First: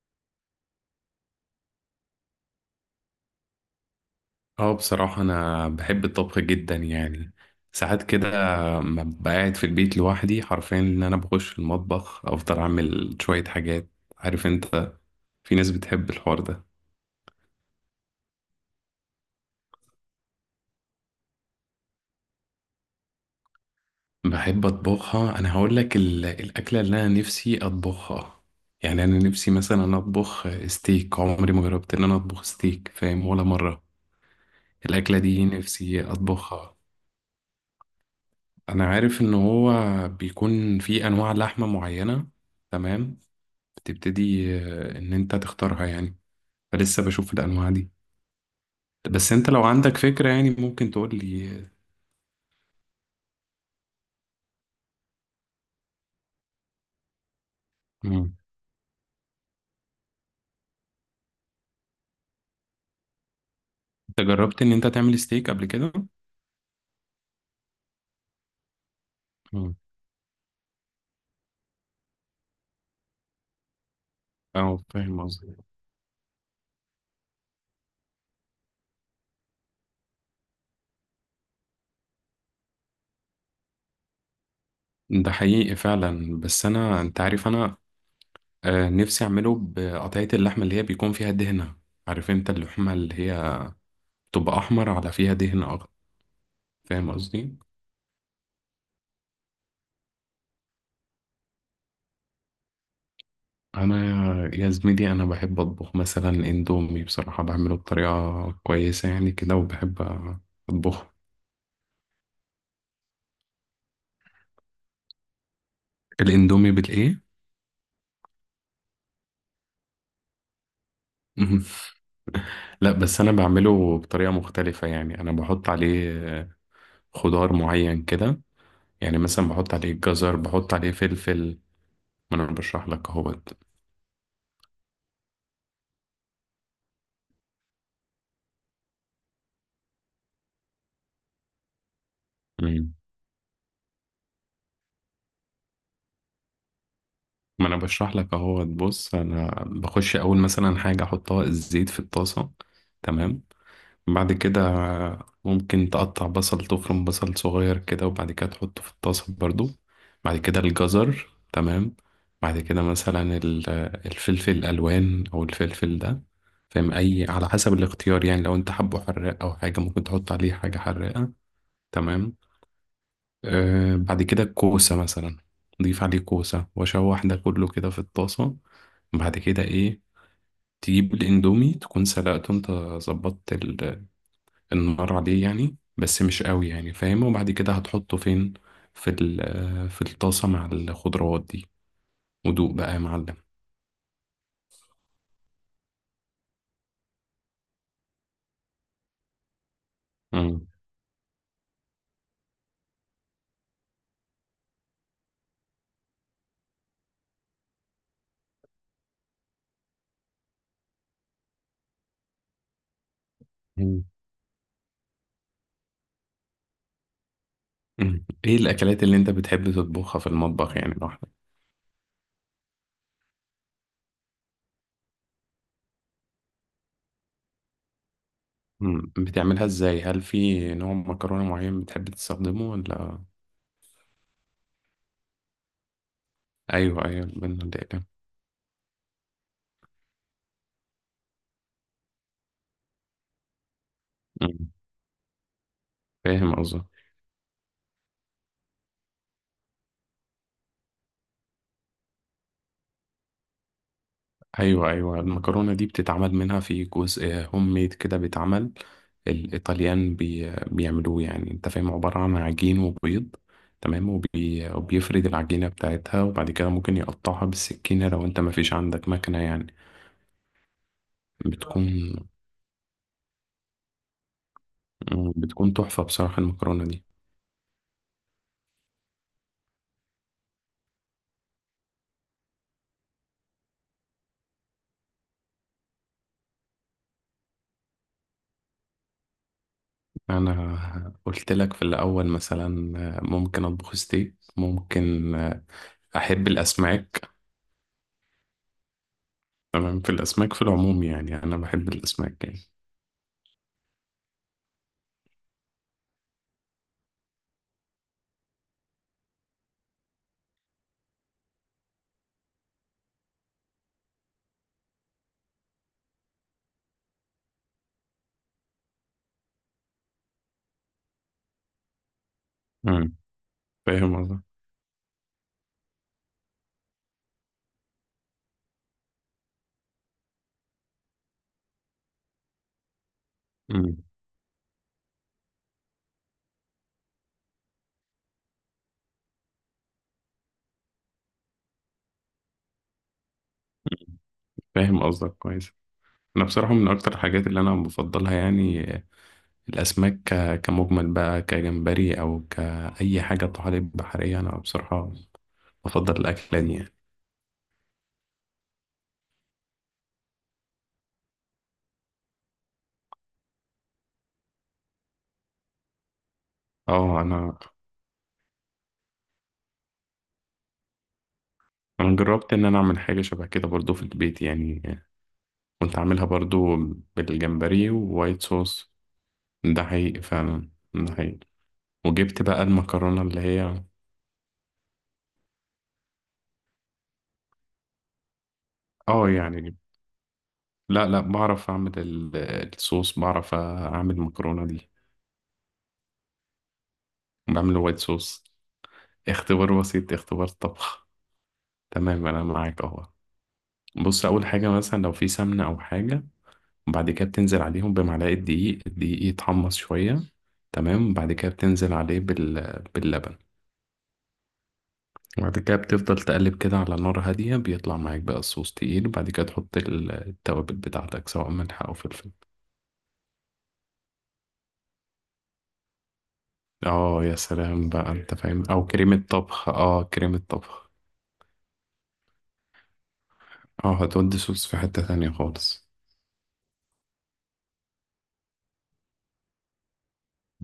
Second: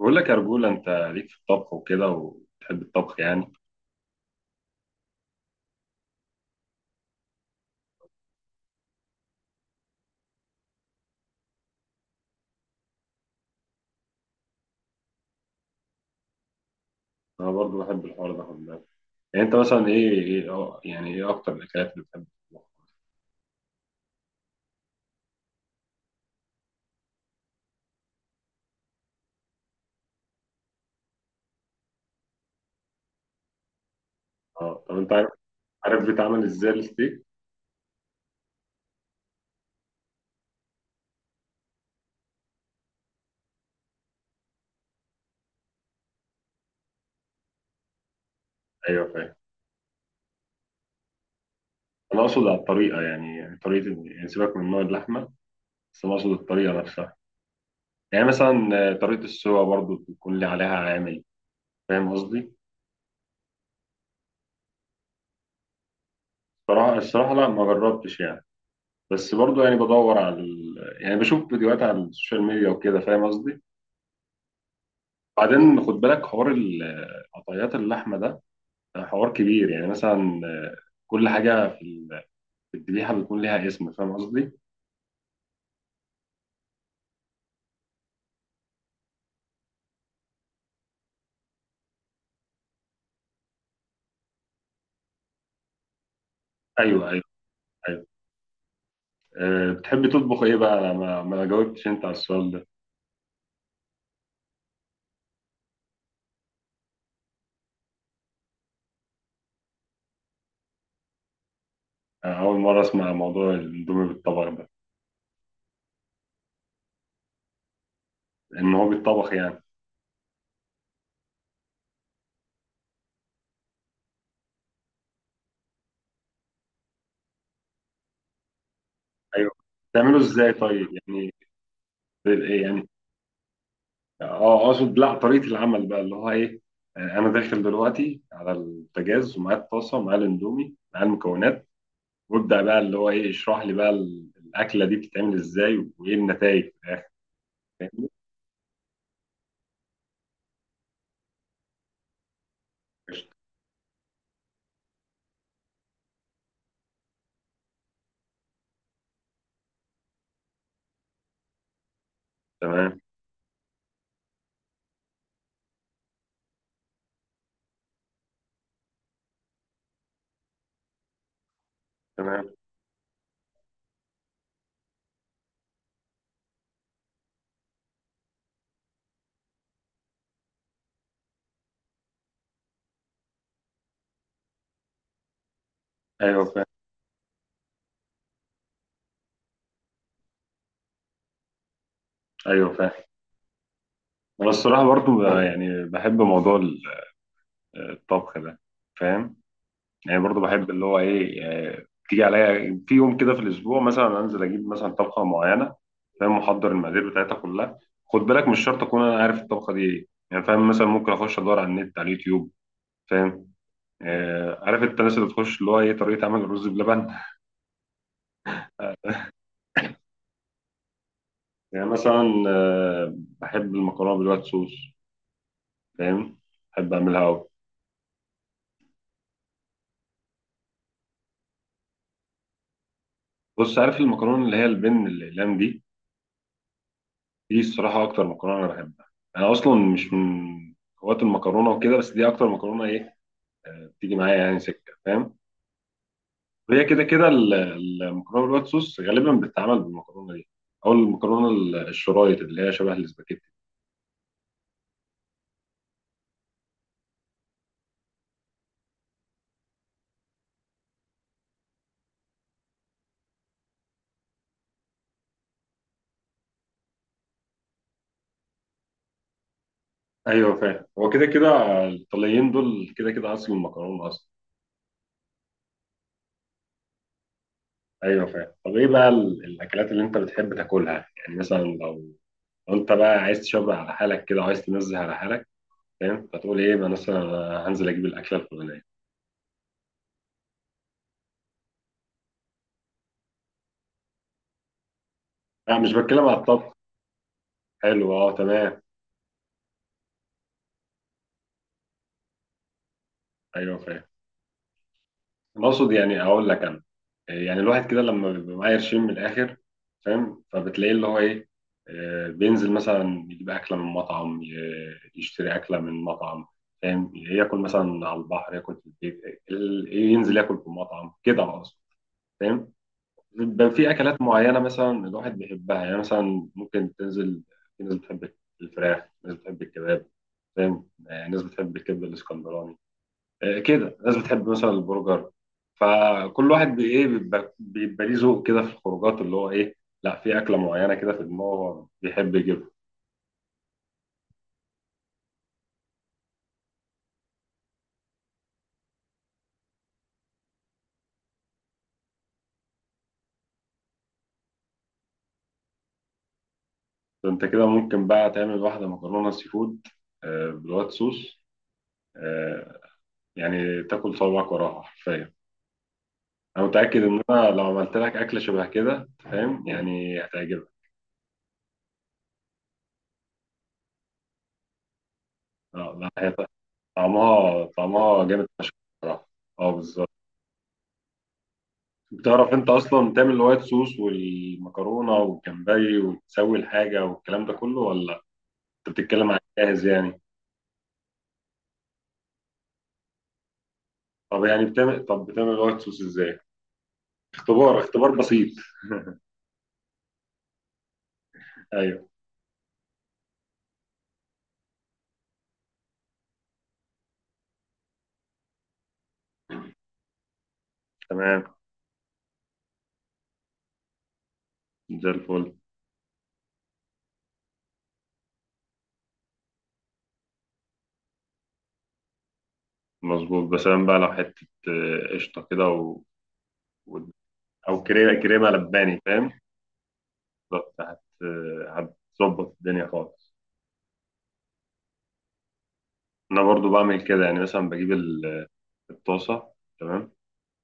بقول لك يا رجولة، انت ليك في الطبخ وكده وتحب الطبخ يعني. اه، بصراحة أنا بحب الطبخ جدا يعني. ساعات كده ما ببقى قاعد في البيت لوحدي حرفيا إن أنا بخش المطبخ أفضل أعمل شوية حاجات. عارف أنت، في ناس بتحب الحوار ده. انا برضو بحب الحوار ده، خد بالك. يعني انت مثلا ايه ايه اه يعني ايه اكتر الاكلات اللي بتحب تطبخها؟ بحب أطبخها، أنا هقول لك الأكلة اللي أنا نفسي أطبخها. يعني أنا نفسي مثلا أطبخ ستيك، عمري ما جربت إن أنا أطبخ ستيك، فاهم؟ ولا مرة. اه، طب انت الأكلة عارف دي نفسي عارف بيتعمل ازاي أطبخها. الستيك؟ أنا عارف إن هو بيكون في أنواع لحمة معينة، تمام؟ تبتدي ان انت تختارها يعني. فلسه بشوف الانواع دي. ايوه، بس فاهم. انت لو عندك فكرة يعني ممكن تقول لي. انا اقصد على الطريقه، يعني يعني سيبك من نوع اللحمه. بس انا اقصد الطريقه نفسها. يعني مم. مثلا طريقه السوا برضو بيكون لي عليها عامل. فاهم قصدي؟ انت جربت ان انت تعمل ستيك قبل كده؟ الصراحه لا، ما جربتش يعني. بس برضو مم. يعني بدور على يعني بشوف فيديوهات على السوشيال ميديا وكده، فاهم قصدي. اه فاهم قصدي. بعدين خد بالك، حوار قطعيات اللحمة ده، حوار كبير. يعني مثلا كل حاجة في في الذبيحة بيكون ليها اسم، فاهم قصدي؟ ده حقيقي فعلا، بس انا، انت عارف انا نفسي اعمله بقطعية اللحمة اللي هي بيكون فيها دهنة. عارف انت اللحمة اللي هي تبقى احمر على فيها دهن اخضر، أيوه، فاهم أيوه، قصدي؟ أيوه. بتحب تطبخ إيه بقى؟ أنا ما جاوبتش أنت على السؤال ده. انا يا زميلي انا بحب اطبخ مثلا اندومي، بصراحة بعمله بطريقة كويسة يعني كده، وبحب اطبخه. أنا أول مرة أسمع موضوع الأندومي بالطبخ ده. الاندومي بالايه؟ إن هو بيتطبخ يعني؟ مهم. لا بس انا بعمله بطريقه مختلفه يعني، انا بحط عليه آه، خضار معين كده، يعني مثلا أيوه. بحط عليه بتعمله جزر، إزاي بحط طيب؟ عليه يعني فلفل. ما انا إيه بشرح يعني؟ لك اهوت. أه، أقصد لا، طريقة العمل بقى اللي هو إيه؟ أنا داخل دلوقتي على البوتاجاز ومعايا الطاسة ومعايا الأندومي معايا المكونات، وابدا بقى مم. اللي هو ايه، اشرح لي بقى الاكله دي بتتعمل ازاي وايه النتائج؟ ما انا بشرح لك اهوت. بص انا بخش اول مثلا حاجه احطها الزيت في الطاسه، تمام؟ بعد كده ممكن تقطع بصل، تفرم بصل صغير كده، وبعد كده تحطه في الطاسة برضو. بعد كده الجزر، تمام؟ بعد كده تمام. مثلا الفلفل الألوان أو الفلفل ده، فاهم؟ أي على حسب الاختيار يعني، لو أنت حبه حراق أو حاجة ممكن تحط عليه حاجة حراقة، تمام؟ تمام. آه، بعد كده الكوسة مثلا، ضيف عليه كوسة وأشوح ده كله كده في الطاسة. بعد كده إيه، تجيب الإندومي تكون سلقته أنت، ظبطت النار عليه يعني بس مش ايوه، فاهم. قوي يعني، فاهم؟ وبعد كده هتحطه فين؟ في في الطاسة مع الخضروات دي. ودوق ايوه، بقى يا فاهم. معلم. انا الصراحه برضو يعني بحب موضوع الطبخ ده، فاهم. يعني برضو مم. بحب اللي هو ايه، تيجي عليا في يوم كده في الاسبوع، مثلا انزل اجيب مثلا طبخه معينه. فاهم، محضر المقادير بتاعتها كلها. خد بالك، مش شرط اكون انا عارف الطبخه دي ايه يعني، فاهم، مثلا ممكن اخش ادور على النت على اليوتيوب. فاهم. مم. عارف انت الناس اللي تخش اللي هو ايه طريقه عمل الرز بلبن. مم. ايه الاكلات اللي انت بتحب تطبخها في المطبخ يعني لوحدك؟ يعني مثلا بحب المكرونة بالوايت صوص، فاهم، بحب أعملها أوي. مم. بتعملها ازاي؟ هل في نوع مكرونة معين بتحب تستخدمه ولا؟ بص، عارف المكرونة اللي هي البن الأقلام دي؟ ايوه ايوه، البن دي الصراحة والدقيق. أكتر مكرونة أنا بحبها. أنا أصلا مش من هواة المكرونة وكده، بس دي أكتر مكرونة إيه، بتيجي معايا يعني مم. سكة، فاهم. فاهم. وهي كده كده المكرونة بالوايت صوص غالبا بتتعمل بالمكرونة دي، أو المكرونة الشرايط اللي هي شبه الاسباجيتي. ايوه ايوه، المكرونه دي بتتعمل منها في جزء هوم ميد كده، بيتعمل الايطاليان بي بيعملوه يعني، انت فاهم؟ عباره عن عجين وبيض، تمام، وبي وبيفرد العجينه بتاعتها، وبعد كده ممكن يقطعها بالسكينه لو انت ما فيش عندك مكنه يعني. أيوه، فاهم. هو كده كده بتكون الإيطاليين دول كده كده أصل المكرونة أصلا. بتكون تحفه بصراحه المكرونه دي. ايوه، فاهم. طب ايه بقى الاكلات اللي انت بتحب تاكلها؟ يعني مثلا لو انت بقى عايز تشبع على حالك كده وعايز تنزه على حالك، فاهم، فتقول ايه بقى؟ مثلا أنا هنزل اجيب الاكله الفلانيه. انا قلت لك في الاول مثلا ممكن اطبخ ستيك، ممكن. لا، مش بتكلم على احب الطبخ. الاسماك. حلو، اه، تمام. تمام في الاسماك في العموم يعني، انا بحب الاسماك يعني. ايوه، فاهم. أنا اقصد يعني اقول لك انا، يعني الواحد كده لما بيبقى معاه قرشين من الاخر، فاهم، فبتلاقيه اللي هو ايه، بينزل مثلا يجيب اكله من مطعم، يشتري اكله من مطعم، فاهم، ياكل مثلا على البحر، ياكل في البيت، ينزل ياكل في مطعم، كده اقصد، فاهم. مم. بيبقى في اكلات فاهم. معينه مثلا الواحد بيحبها، يعني مثلا ممكن تنزل. في ناس بتحب الفراخ، ناس بتحب الكباب، فاهم، ناس بتحب الكبده الاسكندراني، كده مم. ناس بتحب مثلا البرجر. فكل واحد بي- ايه بيبقى بيبقى ليه ذوق كده في الخروجات اللي هو ايه، لا، في اكله معينه كده في دماغه بيحب يجيبها. فاهم قصدك كويس. انا بصراحه من اكتر الحاجات اللي انا بفضلها يعني الاسماك، كمجمل بقى، كجمبري او كاي حاجه، طحالب بحريه، انا بصراحه بفضل الاكله دي يعني. فانت كده ممكن بقى تعمل واحده مكرونه سي فود، بالوايت صوص، آه، يعني تاكل صوابعك وراها حرفيا. انا متاكد اه ان انا انا لو عملت لك اكله شبه كده، فاهم يعني، هتعجبك. انا جربت ان انا اعمل حاجه شبه كده برضو في البيت يعني، اه، كنت لا، عاملها هي برضو، طعمها بالجمبري طعمها ووايت جامد فشخ. صوص. بصراحه. اه، ده بالظبط. حقيقي فعلا، ده حقيقي. وجبت بتعرف بقى انت اصلا المكرونه تعمل اللي الوايت هي، صوص والمكرونه والجمبري وتسوي الحاجه والكلام ده كله ولا انت اه بتتكلم عن يعني. جاهز يعني؟ لا بعرف اعمل الصوص، بعرف اعمل طب يعني المكرونه دي. بتعمل، طب بتعمل الوايت صوص ازاي؟ بعمل اختبار وايت اختبار صوص. بسيط. اختبار بسيط، اختبار طبخ. ايوه. تمام انا معاك اهو. بص اول حاجه مثلا لو في سمنه او حاجه، وبعد كده بتنزل عليهم بمعلقه دقيق، الدقيق يتحمص شويه، تمام، وبعد كده تمام، بتنزل عليه بال... باللبن، زي الفل. وبعد كده بتفضل تقلب كده على نار هاديه، بيطلع معاك بقى الصوص تقيل، وبعد كده تحط التوابل بتاعتك سواء ملح او فلفل. مظبوط، بس أنا بقى لو حته قشطه كده، و- اه يا او سلام بقى، كريمه انت كريمه فاهم، او لباني، كريمه فاهم. طبخ، اه كريمه بالظبط، طبخ. هتظبط الدنيا خالص. اه هتودي صوص في حته تانية خالص. انا برضو بعمل كده، يعني مثلا بجيب الطاسه تمام.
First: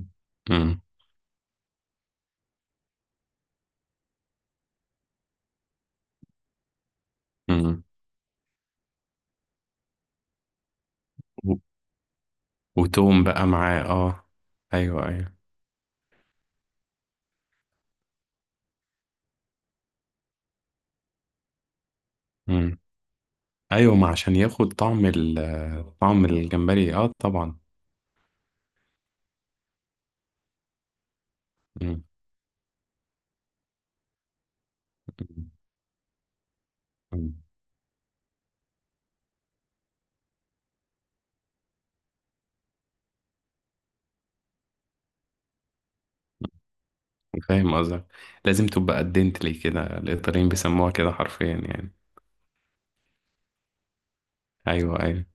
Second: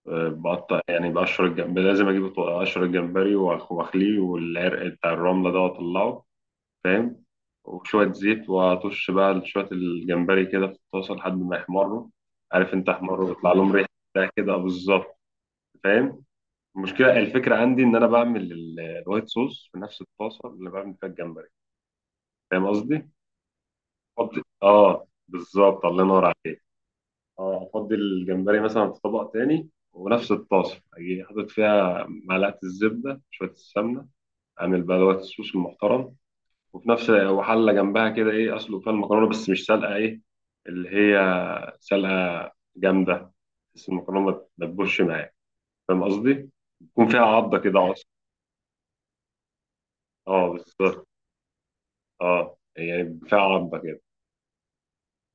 بقطع امم. يعني بقشر الجمبري، لازم اجيب اقشر الجمبري، واخليه، والعرق بتاع الرمله ده واطلعه. فاهم. امم. وشويه زيت، واطش بقى شويه الجمبري كده في الطاسه لحد ما يحمروا، عارف انت وتوم احمروا، بقى ويطلع لهم معاه، ريحه اه. بتاع كده، ايوه بالظبط ايوه. فاهم. المشكله، الفكره عندي ان انا بعمل الوايت صوص في نفس الطاسه اللي بعمل فيها الجمبري. فاهم مم. قصدي؟ ايوه، ما عشان افضي، ياخد طعم اه، بالظبط، ال، الله ينور طعم عليك. الجمبري، اه طبعا. اه، افضي الجمبري مثلا في طبق تاني، ونفس الطاسه اجي حاطط مم. فيها معلقه الزبده، شويه السمنه. اعمل بقى دوت الصوص المحترم. وفي نفس مم. وحله جنبها كده ايه، اسلق فيها المكرونه بس مش سلقه ايه، اللي هي سلقه جامده، بس المكرونه ما تدبرش معاك. فاهم قصدي؟ يكون فيها عضه فاهم كده، عصر. قصدك. لازم تبقى قدنتلي كده، اه، الايطاليين بيسموها بالظبط. كده حرفيا يعني. اه يعني فيها عضه كده. ايوه ايوه.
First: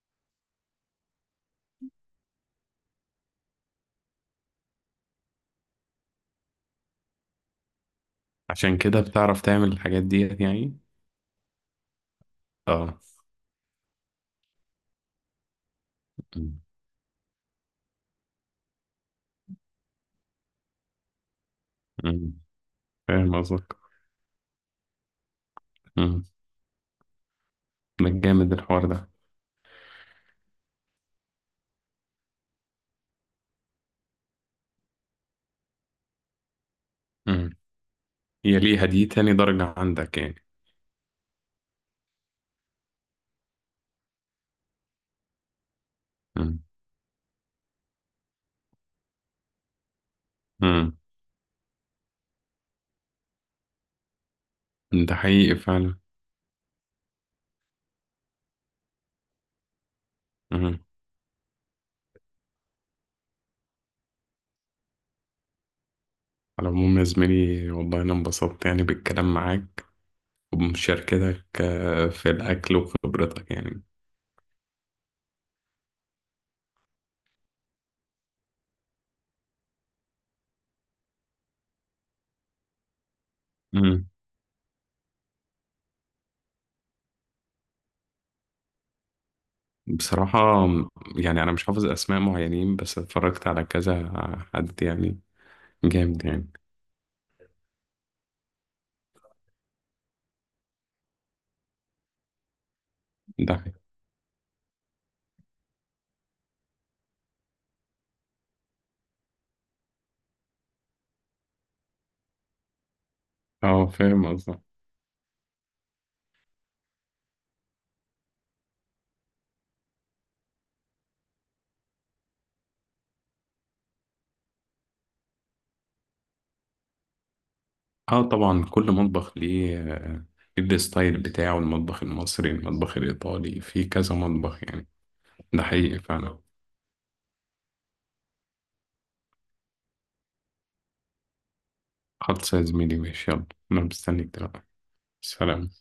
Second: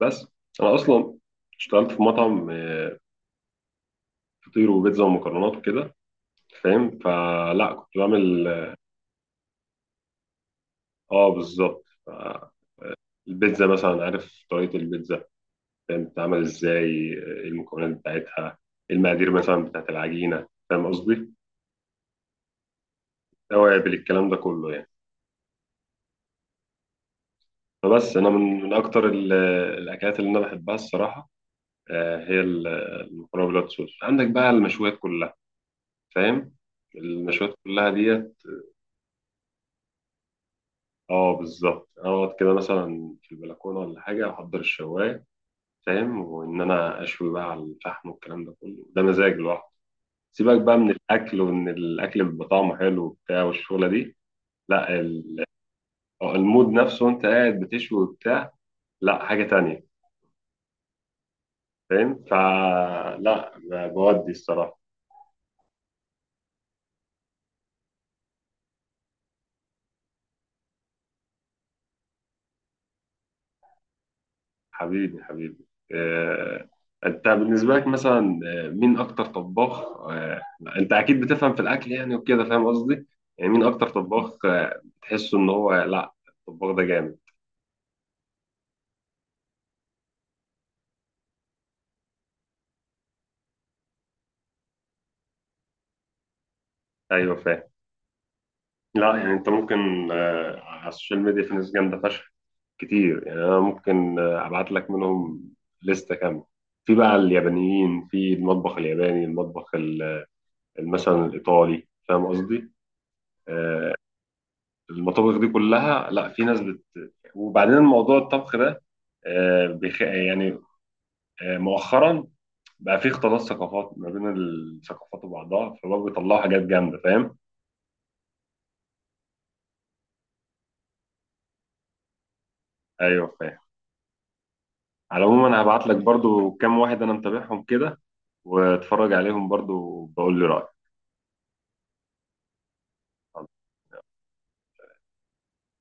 بس انا اصلا اشتغلت في مطعم، فطير وبيتزا ومكرونات وكده، فاهم، فلا كنت بعمل. عشان كده بتعرف تعمل الحاجات ديت يعني. اه، بالظبط، اه. البيتزا مثلا، عارف طريقة البيتزا، فاهم، بتتعمل مم. ازاي، ايه المكونات بتاعتها، ايه المقادير مثلا بتاعت العجينة، فاهم قصدي، مم. فاهم قصدك. توابل، الكلام ده كله يعني. مم. ده فبس انا جامد من الحوار اكتر ده. الاكلات اللي انا بحبها الصراحة، هي المكرونة بالوايت صوص، عندك بقى المشويات كلها، فاهم، مم. المشويات كلها ديت. هي ليها دي تاني درجة عندك يعني. اه، بالظبط، اقعد كده مثلا في البلكونة ولا حاجة، احضر الشواية، فاهم، مم. وان انا اشوي بقى على الفحم والكلام ده كله، ده مزاج لوحده. سيبك بقى من مم. الاكل وان الاكل بيبقى طعمه حلو وبتاع والشغله دي، لا، ده حقيقي فعلا. المود نفسه وانت قاعد بتشوي وبتاع، لا، حاجه تانية، مم. فاهم، فلا، بودي الصراحه. على العموم يا زميلي والله أنا انبسطت يعني بالكلام معاك وبمشاركتك، في الأكل وخبرتك يعني. حبيبي، حبيبي. آه، انت بالنسبه لك مثلا مين اكتر طباخ، آه، انت اكيد بتفهم في الاكل يعني وكده، فاهم قصدي، يعني مين اكتر مم. طباخ تحسه ان هو، لا، الطباخ ده جامد. بصراحة يعني أنا مش حافظ أسماء معينين، بس اتفرجت على كذا حد يعني، جامد يعني. ايوه، فاهم. لا، يعني انت ممكن على السوشيال ميديا في ناس جامده فشخ كتير، يعني ده انا حقيقي. ممكن ابعت لك منهم لستة كامله. في بقى اليابانيين في المطبخ الياباني، المطبخ مثلا الايطالي، فاهم قصدي. اه آه، فاهم قصدك. المطابخ دي كلها، لا في ناس وبعدين الموضوع الطبخ ده يعني مؤخرا بقى في اختلاط ثقافات ما بين الثقافات وبعضها، فبقى بيطلعوا حاجات جامده، فاهم. اه طبعا، كل مطبخ ليه ليه الستايل بتاعه، المطبخ المصري، المطبخ ايوه، فاهم. الإيطالي، في كذا مطبخ يعني. على العموم، انا ده هبعت لك حقيقي فعلا. برضو كام واحد انا متابعهم كده، واتفرج عليهم برضو وبقول لي رأيك. خلص يا زميلي، ماشي، يلا. أنا مستنيك دلوقتي. سلام.